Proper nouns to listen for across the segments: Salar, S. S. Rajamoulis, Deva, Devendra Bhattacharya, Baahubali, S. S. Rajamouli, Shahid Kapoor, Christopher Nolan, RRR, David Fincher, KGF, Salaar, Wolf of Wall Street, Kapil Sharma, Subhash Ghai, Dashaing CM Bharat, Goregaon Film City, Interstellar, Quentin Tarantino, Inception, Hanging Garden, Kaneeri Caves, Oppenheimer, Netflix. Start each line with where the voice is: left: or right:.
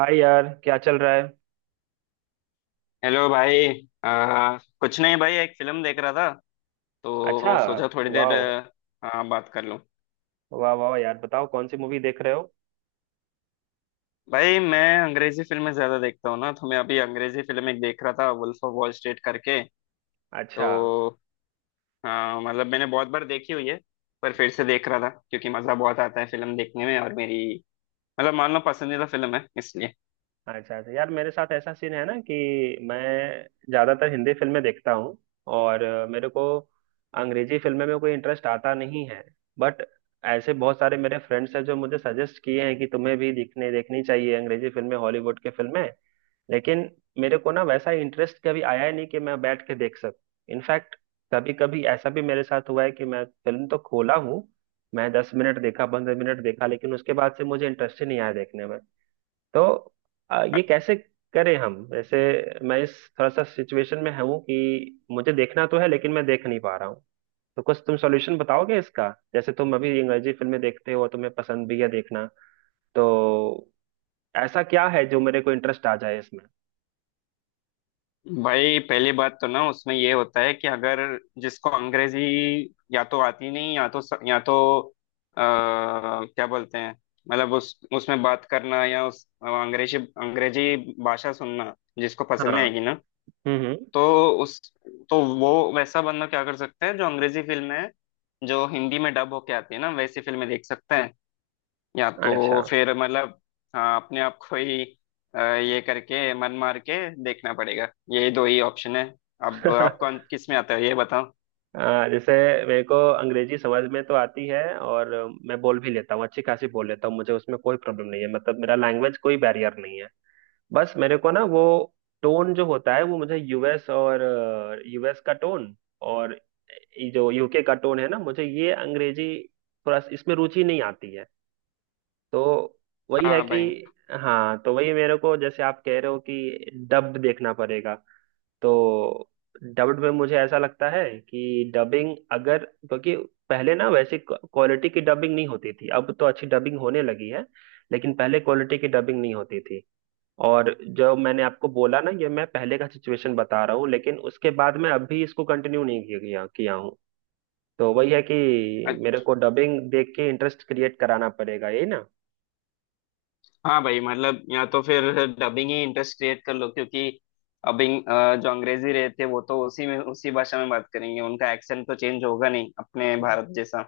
right: हाय यार, क्या चल रहा है।
left: हेलो भाई। कुछ नहीं भाई, एक फिल्म देख रहा था
right: अच्छा।
left: तो सोचा थोड़ी देर
right: वाह।
left: बात कर लूं।
right: वाह वाह यार, बताओ कौन सी मूवी देख रहे हो।
left: भाई, मैं अंग्रेजी फिल्में ज्यादा देखता हूँ ना, तो मैं अभी अंग्रेजी फिल्म एक देख रहा था, वुल्फ ऑफ वॉल स्ट्रीट करके।
right: अच्छा।
left: तो मतलब मैंने बहुत बार देखी हुई है, पर फिर से देख रहा था क्योंकि मजा बहुत आता है फिल्म देखने में, और मेरी मतलब मान लो पसंदीदा फिल्म है इसलिए।
right: अच्छा अच्छा यार, मेरे साथ ऐसा सीन है ना कि मैं ज्यादातर हिंदी फिल्में देखता हूँ, और मेरे को अंग्रेजी फिल्में में कोई इंटरेस्ट आता नहीं है। बट ऐसे बहुत सारे मेरे फ्रेंड्स हैं जो मुझे सजेस्ट किए हैं कि तुम्हें भी देखने देखनी चाहिए अंग्रेजी फिल्में, हॉलीवुड के फिल्में। लेकिन मेरे को ना वैसा इंटरेस्ट कभी आया ही नहीं कि मैं बैठ के देख सकूं। इनफैक्ट कभी कभी ऐसा भी मेरे साथ हुआ है कि मैं फिल्म तो खोला हूँ, मैं 10 मिनट देखा, 15 मिनट देखा, लेकिन उसके बाद से मुझे इंटरेस्ट ही नहीं आया देखने में। तो ये कैसे करें हम। जैसे मैं इस थोड़ा सा सिचुएशन में हूँ कि मुझे देखना तो है लेकिन मैं देख नहीं पा रहा हूँ। तो कुछ तुम सॉल्यूशन बताओगे इसका। जैसे तुम अभी अंग्रेजी फिल्में देखते हो, तुम्हें पसंद भी है देखना, तो ऐसा क्या है जो मेरे को इंटरेस्ट आ जाए इसमें।
left: भाई, पहली बात तो ना उसमें ये होता है कि अगर जिसको अंग्रेजी या तो आती नहीं, या तो आ, क्या बोलते हैं, मतलब उस उसमें बात करना या उस अंग्रेजी अंग्रेजी भाषा सुनना जिसको पसंद
right: हाँ।
left: नहीं आएगी ना।
right: हम्म।
left: तो उस तो वो वैसा बंदा क्या कर सकता है, जो अंग्रेजी फिल्म है जो हिंदी में डब होके आती है ना, वैसी फिल्में देख सकता है, या
right: अच्छा।
left: तो फिर मतलब हाँ, अपने आप को ही ये करके मन मार के देखना पड़ेगा, यही दो ही ऑप्शन है। अब आप कौन किस में आता है ये बताओ।
right: जैसे मेरे को अंग्रेजी समझ में तो आती है, और मैं बोल भी लेता हूँ, अच्छी खासी बोल लेता हूँ, मुझे उसमें कोई प्रॉब्लम नहीं है, मतलब मेरा लैंग्वेज कोई बैरियर नहीं है। बस मेरे को ना वो टोन जो होता है, वो मुझे यूएस और यूएस का टोन और ये जो यूके का टोन है ना, मुझे ये अंग्रेजी थोड़ा इसमें रुचि नहीं आती है। तो वही है
left: हाँ
right: कि,
left: भाई।
right: हाँ, तो वही मेरे को जैसे आप कह रहे हो कि डब देखना पड़ेगा, तो डब्ड में मुझे ऐसा लगता है कि डबिंग अगर, क्योंकि पहले ना वैसे क्वालिटी की डबिंग नहीं होती थी, अब तो अच्छी डबिंग होने लगी है, लेकिन पहले क्वालिटी की डबिंग नहीं होती थी। और जो मैंने आपको बोला ना, ये मैं पहले का सिचुएशन बता रहा हूँ, लेकिन उसके बाद मैं अभी इसको कंटिन्यू नहीं किया किया हूँ। तो वही है कि
left: अ-
right: मेरे को डबिंग देख के इंटरेस्ट क्रिएट कराना पड़ेगा, यही ना।
left: हाँ भाई, मतलब या तो फिर डबिंग ही इंटरेस्ट क्रिएट कर लो, क्योंकि अबिंग जो अंग्रेजी रहते वो तो उसी में उसी भाषा में बात करेंगे, उनका एक्सेंट तो चेंज होगा नहीं, अपने भारत जैसा।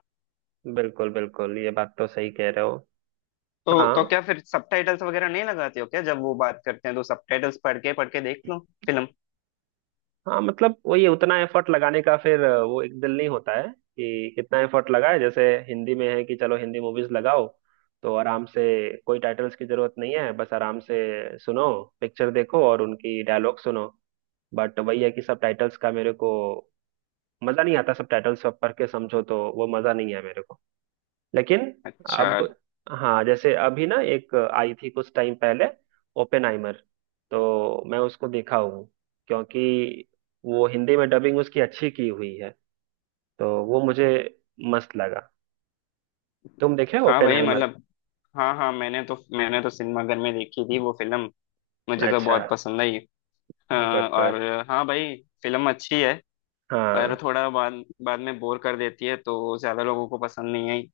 right: बिल्कुल बिल्कुल, ये बात तो सही कह रहे हो।
left: तो
right: हाँ।
left: क्या फिर सबटाइटल्स वगैरह नहीं लगाते हो क्या? जब वो बात करते हैं तो सबटाइटल्स पढ़ के देख लो फिल्म।
right: हाँ मतलब वही, उतना एफर्ट लगाने का फिर वो एक दिल नहीं होता है कि कितना एफर्ट लगाए। जैसे हिंदी में है कि चलो हिंदी मूवीज लगाओ, तो आराम से, कोई टाइटल्स की जरूरत नहीं है, बस आराम से सुनो, पिक्चर देखो और उनकी डायलॉग सुनो। बट वही है कि सब टाइटल्स का मेरे को मजा नहीं आता, सब टाइटल्स सब पढ़ के समझो, तो वो मजा नहीं है मेरे को। लेकिन
left: अच्छा।
right: अब, हाँ, जैसे अभी ना एक आई थी कुछ टाइम पहले, ओपेनहाइमर, तो मैं उसको देखा हूँ क्योंकि वो हिंदी में डबिंग उसकी अच्छी की हुई है, तो वो मुझे मस्त लगा। तुम देखे
left: हाँ भाई,
right: ओपेनहाइमर।
left: मतलब हाँ हाँ, मैंने तो सिनेमाघर में देखी थी वो फिल्म। मुझे तो
right: अच्छा।
left: बहुत पसंद आई।
right: गुड
left: और
right: गुड।
left: हाँ भाई, फिल्म अच्छी है, पर
right: हाँ।
left: थोड़ा बाद बाद में बोर कर देती है तो ज्यादा लोगों को पसंद नहीं आई।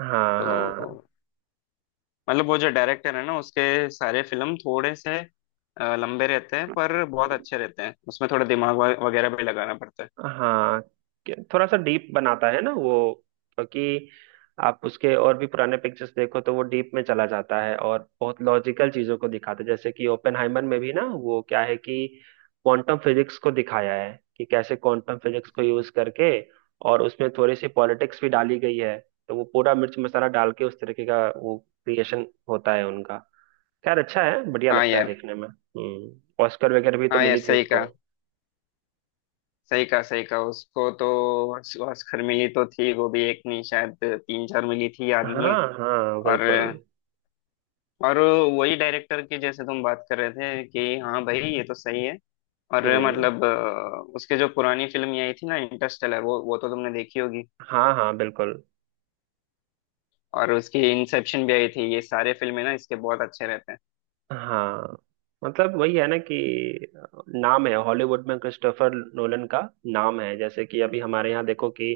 right: हाँ। हाँ।
left: तो मतलब वो जो डायरेक्टर है ना, उसके सारे फिल्म थोड़े से लंबे रहते हैं, पर बहुत अच्छे रहते हैं, उसमें थोड़ा दिमाग वगैरह भी लगाना पड़ता है।
right: हाँ थोड़ा सा डीप बनाता है ना वो, क्योंकि आप उसके और भी पुराने पिक्चर्स देखो तो वो डीप में चला जाता है और बहुत लॉजिकल चीजों को दिखाता है। जैसे कि ओपेनहाइमर में भी ना वो क्या है कि क्वांटम फिजिक्स को दिखाया है कि कैसे क्वांटम फिजिक्स को यूज करके, और उसमें थोड़ी सी पॉलिटिक्स भी डाली गई है, तो वो पूरा मिर्च मसाला डाल के उस तरीके का वो क्रिएशन होता है उनका। खैर, अच्छा है, बढ़िया
left: हाँ
right: लगता है
left: यार,
right: देखने में। हम्म, ऑस्कर वगैरह भी तो
left: हाँ यार,
right: मिली थी
left: सही
right: उसको।
left: कहा, सही कहा, सही कहा। उसको तो ऑस्कर मिली तो थी, वो भी एक नहीं शायद तीन चार मिली थी, याद नहीं है।
right: हाँ हाँ
left: और
right: बिल्कुल।
left: और वही डायरेक्टर की, जैसे तुम बात कर रहे थे कि हाँ भाई, ये तो सही है। और
right: हम्म।
left: मतलब उसके जो पुरानी फिल्म ये आई थी ना, इंटरस्टेलर, वो तो तुमने देखी होगी।
right: हाँ हाँ बिल्कुल।
left: और उसकी इंसेप्शन भी आई थी, ये सारे फिल्में ना इसके बहुत अच्छे रहते हैं।
right: हाँ, मतलब वही है ना कि नाम है हॉलीवुड में क्रिस्टोफर नोलन का नाम है। जैसे कि अभी हमारे यहाँ देखो कि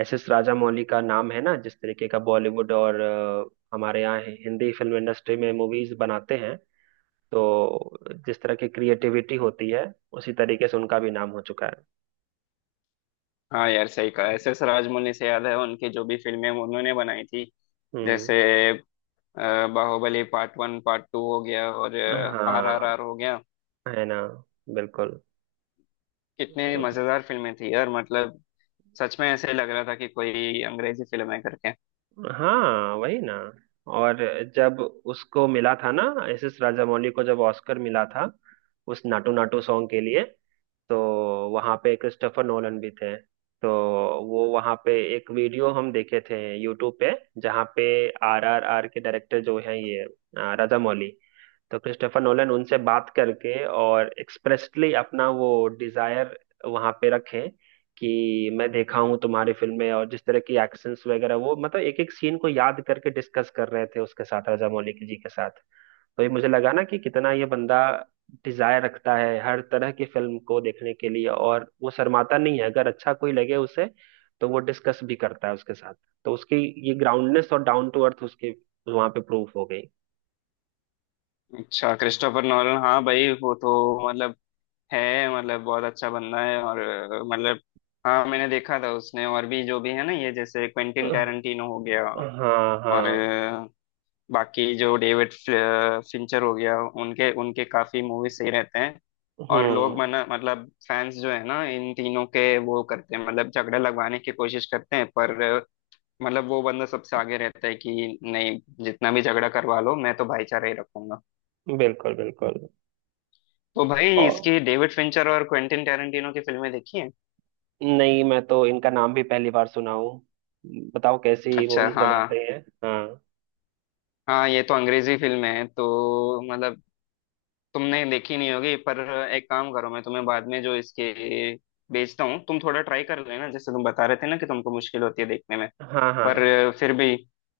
right: एस एस राजामौली का नाम है ना, जिस तरीके का बॉलीवुड और हमारे यहाँ हिंदी फिल्म इंडस्ट्री में मूवीज बनाते हैं, तो जिस तरह की क्रिएटिविटी होती है, उसी तरीके से उनका भी नाम हो चुका है।
left: हाँ यार, सही कहा, एस एस राजमौली से याद है उनकी जो भी फिल्में उन्होंने बनाई थी।
right: हम्म।
left: जैसे अ, बाहुबली पार्ट 1 पार्ट 2 हो गया, और आर आर
right: हाँ,
left: आर हो गया।
right: है ना, बिल्कुल।
left: कितने मजेदार फिल्में थी यार, मतलब सच में ऐसे लग रहा था कि कोई अंग्रेजी फिल्म है करके।
right: हाँ, वही ना। और जब उसको मिला था ना, एस एस राजामौली को जब ऑस्कर मिला था उस नाटू नाटू सॉन्ग के लिए, तो वहां पे क्रिस्टोफर नोलन भी थे। तो वो वहां पे एक वीडियो हम देखे थे यूट्यूब पे, जहाँ पे आर आर आर के डायरेक्टर जो हैं ये राजामौली, तो क्रिस्टोफर नोलन उनसे बात करके और एक्सप्रेसली अपना वो डिजायर वहां पे रखें कि मैं देखा हूँ तुम्हारी फिल्में, और जिस तरह की एक्शंस वगैरह, वो मतलब एक एक सीन को याद करके डिस्कस कर रहे थे उसके साथ, रजा मौलिक जी के साथ। तो ये मुझे लगा ना कि कितना ये बंदा डिजायर रखता है हर तरह की फिल्म को देखने के लिए, और वो शर्माता नहीं है अगर अच्छा कोई लगे उसे, तो वो डिस्कस भी करता है उसके साथ। तो उसकी ये ग्राउंडनेस और डाउन टू अर्थ उसकी वहां पे प्रूफ हो गई।
left: अच्छा, क्रिस्टोफर नॉलन, हाँ भाई, वो तो मतलब है, मतलब बहुत अच्छा बंदा है, और मतलब हाँ, मैंने देखा था, उसने और भी जो भी है ना, ये जैसे क्वेंटिन
right: हाँ
left: टैरेंटिनो हो गया। और
right: हाँ।
left: बाकी जो डेविड फिंचर हो गया, उनके उनके काफी मूवी सही रहते हैं। और लोग
right: हम्म।
left: मना, मतलब फैंस जो है ना, इन तीनों के, वो करते हैं मतलब झगड़ा लगवाने की कोशिश करते हैं, पर मतलब वो बंदा सबसे आगे रहता है कि नहीं, जितना भी झगड़ा करवा लो मैं तो भाईचारा ही रखूंगा।
right: बिल्कुल बिल्कुल।
left: तो भाई,
right: और
left: इसकी डेविड फिंचर और क्वेंटिन टेरेंटिनो की फिल्में देखी हैं?
right: नहीं, मैं तो इनका नाम भी पहली बार सुना हूँ, बताओ कैसी
left: अच्छा।
right: मूवीज
left: हाँ
right: बनाते हैं। हाँ।
left: हाँ, ये तो अंग्रेजी फिल्म है तो मतलब तुमने देखी नहीं होगी, पर एक काम करो, मैं तुम्हें बाद में जो इसके भेजता हूँ तुम थोड़ा ट्राई कर लेना, जैसे तुम बता रहे थे ना कि तुमको मुश्किल होती है देखने में,
right: हाँ। हाँ
left: पर फिर भी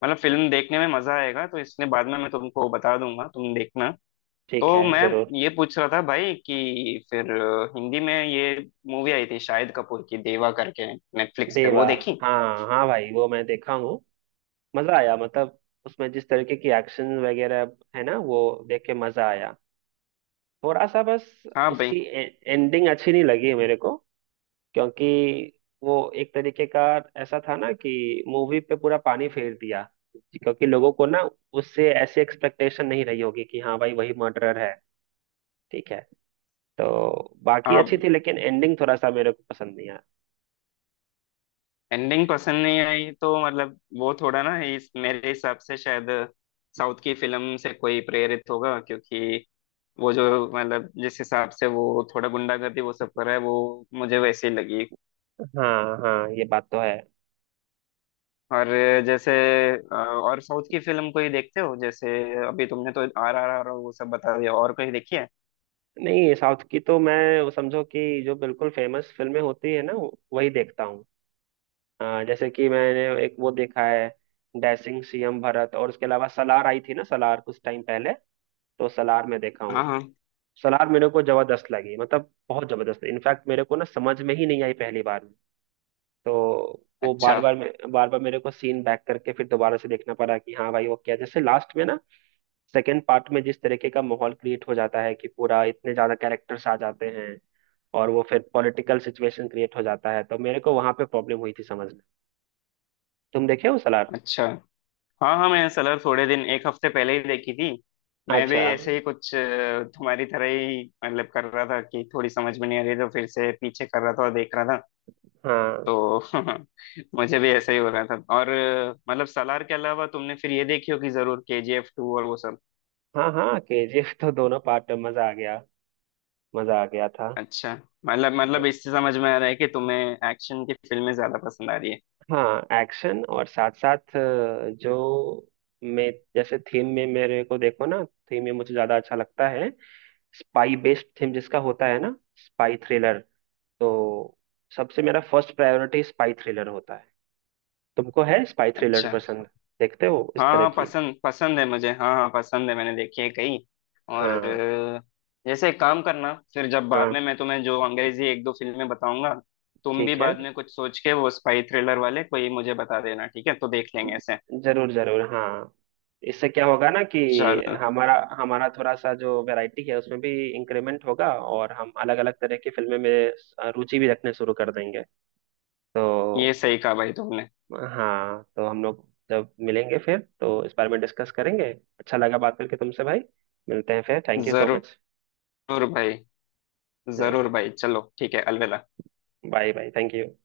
left: मतलब फिल्म देखने में मजा आएगा, तो इसलिए बाद में मैं तुमको बता दूंगा, तुम देखना।
right: ठीक
left: तो
right: है,
left: मैं
right: जरूर।
left: ये पूछ रहा था भाई कि फिर हिंदी में ये मूवी आई थी शाहिद कपूर की, देवा करके, नेटफ्लिक्स पे,
right: देवा,
left: वो देखी?
right: हाँ हाँ भाई, वो मैं देखा हूँ। मजा आया, मतलब उसमें जिस तरीके की एक्शन वगैरह है ना, वो देख के मजा आया। थोड़ा सा बस
left: हाँ भाई,
right: उसकी एंडिंग अच्छी नहीं लगी मेरे को, क्योंकि वो एक तरीके का ऐसा था ना कि मूवी पे पूरा पानी फेर दिया, क्योंकि लोगों को ना उससे ऐसी एक्सपेक्टेशन नहीं रही होगी कि हाँ भाई वही मर्डरर है, ठीक है। तो बाकी अच्छी
left: हाँ।
right: थी, लेकिन एंडिंग थोड़ा सा मेरे को पसंद नहीं आया।
left: एंडिंग पसंद नहीं आई तो मतलब वो थोड़ा ना, इस मेरे हिसाब से शायद साउथ की फिल्म से कोई प्रेरित होगा, क्योंकि वो जो मतलब जिस हिसाब से वो थोड़ा गुंडागर्दी वो सब कर रहा है, वो मुझे वैसे ही लगी।
right: हाँ हाँ, ये बात तो है।
left: और जैसे और साउथ की फिल्म कोई देखते हो? जैसे अभी तुमने तो RRR वो सब बता दिया, और कोई देखी है?
right: नहीं, साउथ की तो मैं वो समझो कि जो बिल्कुल फेमस फिल्में होती है ना, वही देखता हूँ। हाँ, जैसे कि मैंने एक वो देखा है, डैशिंग सीएम भरत, और उसके अलावा सलार आई थी ना, सलार, कुछ टाइम पहले, तो सलार में देखा
left: हाँ
right: हूँ।
left: हाँ,
right: सलार मेरे को जबरदस्त लगी, मतलब बहुत जबरदस्त, इनफैक्ट मेरे को ना समझ में ही नहीं आई पहली बार में। तो वो
left: अच्छा
right: बार बार मेरे को सीन बैक करके फिर दोबारा से देखना पड़ा कि हाँ भाई वो क्या, जैसे लास्ट में ना सेकंड पार्ट में जिस तरीके का माहौल क्रिएट हो जाता है कि पूरा इतने ज्यादा कैरेक्टर्स आ जाते हैं और वो फिर पॉलिटिकल सिचुएशन क्रिएट हो जाता है, तो मेरे को वहां पे प्रॉब्लम हुई थी समझ में। तुम देखे हो सलार।
left: अच्छा, हाँ हाँ, मैं सलर थोड़े दिन, एक हफ्ते पहले ही देखी थी। मैं भी
right: अच्छा।
left: ऐसे ही कुछ तुम्हारी तरह ही मतलब कर रहा था कि थोड़ी समझ में नहीं आ रही, तो फिर से पीछे कर रहा था और देख रहा था।
right: हाँ।
left: तो मुझे भी ऐसा ही हो रहा था, और मतलब सलार के अलावा तुमने फिर ये देखी होगी जरूर, KGF 2 और वो सब।
right: हाँ हाँ केजीएफ तो दोनों पार्ट में मजा आ गया, मजा आ गया था।
left: अच्छा, मतलब इससे समझ में आ रहा है कि तुम्हें एक्शन की फिल्में ज्यादा पसंद आ रही है।
right: हाँ, एक्शन, और साथ साथ जो मैं, जैसे थीम में मेरे को देखो ना, थीम में मुझे ज्यादा अच्छा लगता है स्पाई बेस्ड थीम जिसका होता है ना, स्पाई थ्रिलर, तो सबसे मेरा फर्स्ट प्रायोरिटी स्पाई थ्रिलर होता है। तुमको है स्पाई थ्रिलर
left: अच्छा।
right: पसंद, देखते हो
left: हाँ
right: इस तरह
left: हाँ,
right: की।
left: पसंद पसंद है मुझे, हाँ हाँ पसंद है, मैंने देखी है कई। और
right: हाँ।
left: जैसे एक काम करना, फिर जब बाद
right: हाँ
left: में मैं तुम्हें जो अंग्रेजी एक दो फिल्में बताऊंगा, तुम भी
right: ठीक है,
left: बाद में कुछ सोच के वो स्पाई थ्रिलर वाले कोई मुझे बता देना, ठीक है तो देख लेंगे ऐसे।
right: जरूर जरूर, हाँ। इससे क्या होगा ना कि
left: चल,
right: हमारा हमारा थोड़ा सा जो वैरायटी है उसमें भी इंक्रीमेंट होगा, और हम अलग अलग तरह की फिल्में में रुचि भी रखने शुरू कर देंगे तो।
left: ये सही कहा भाई तुमने।
right: हाँ, तो हम लोग जब मिलेंगे फिर तो इस बारे में डिस्कस करेंगे। अच्छा लगा बात करके तुमसे भाई, मिलते हैं फिर, थैंक यू सो मच।
left: जरूर भाई, जरूर
right: जरूर।
left: भाई, चलो ठीक है, अलविदा।
right: Bye bye, thank you.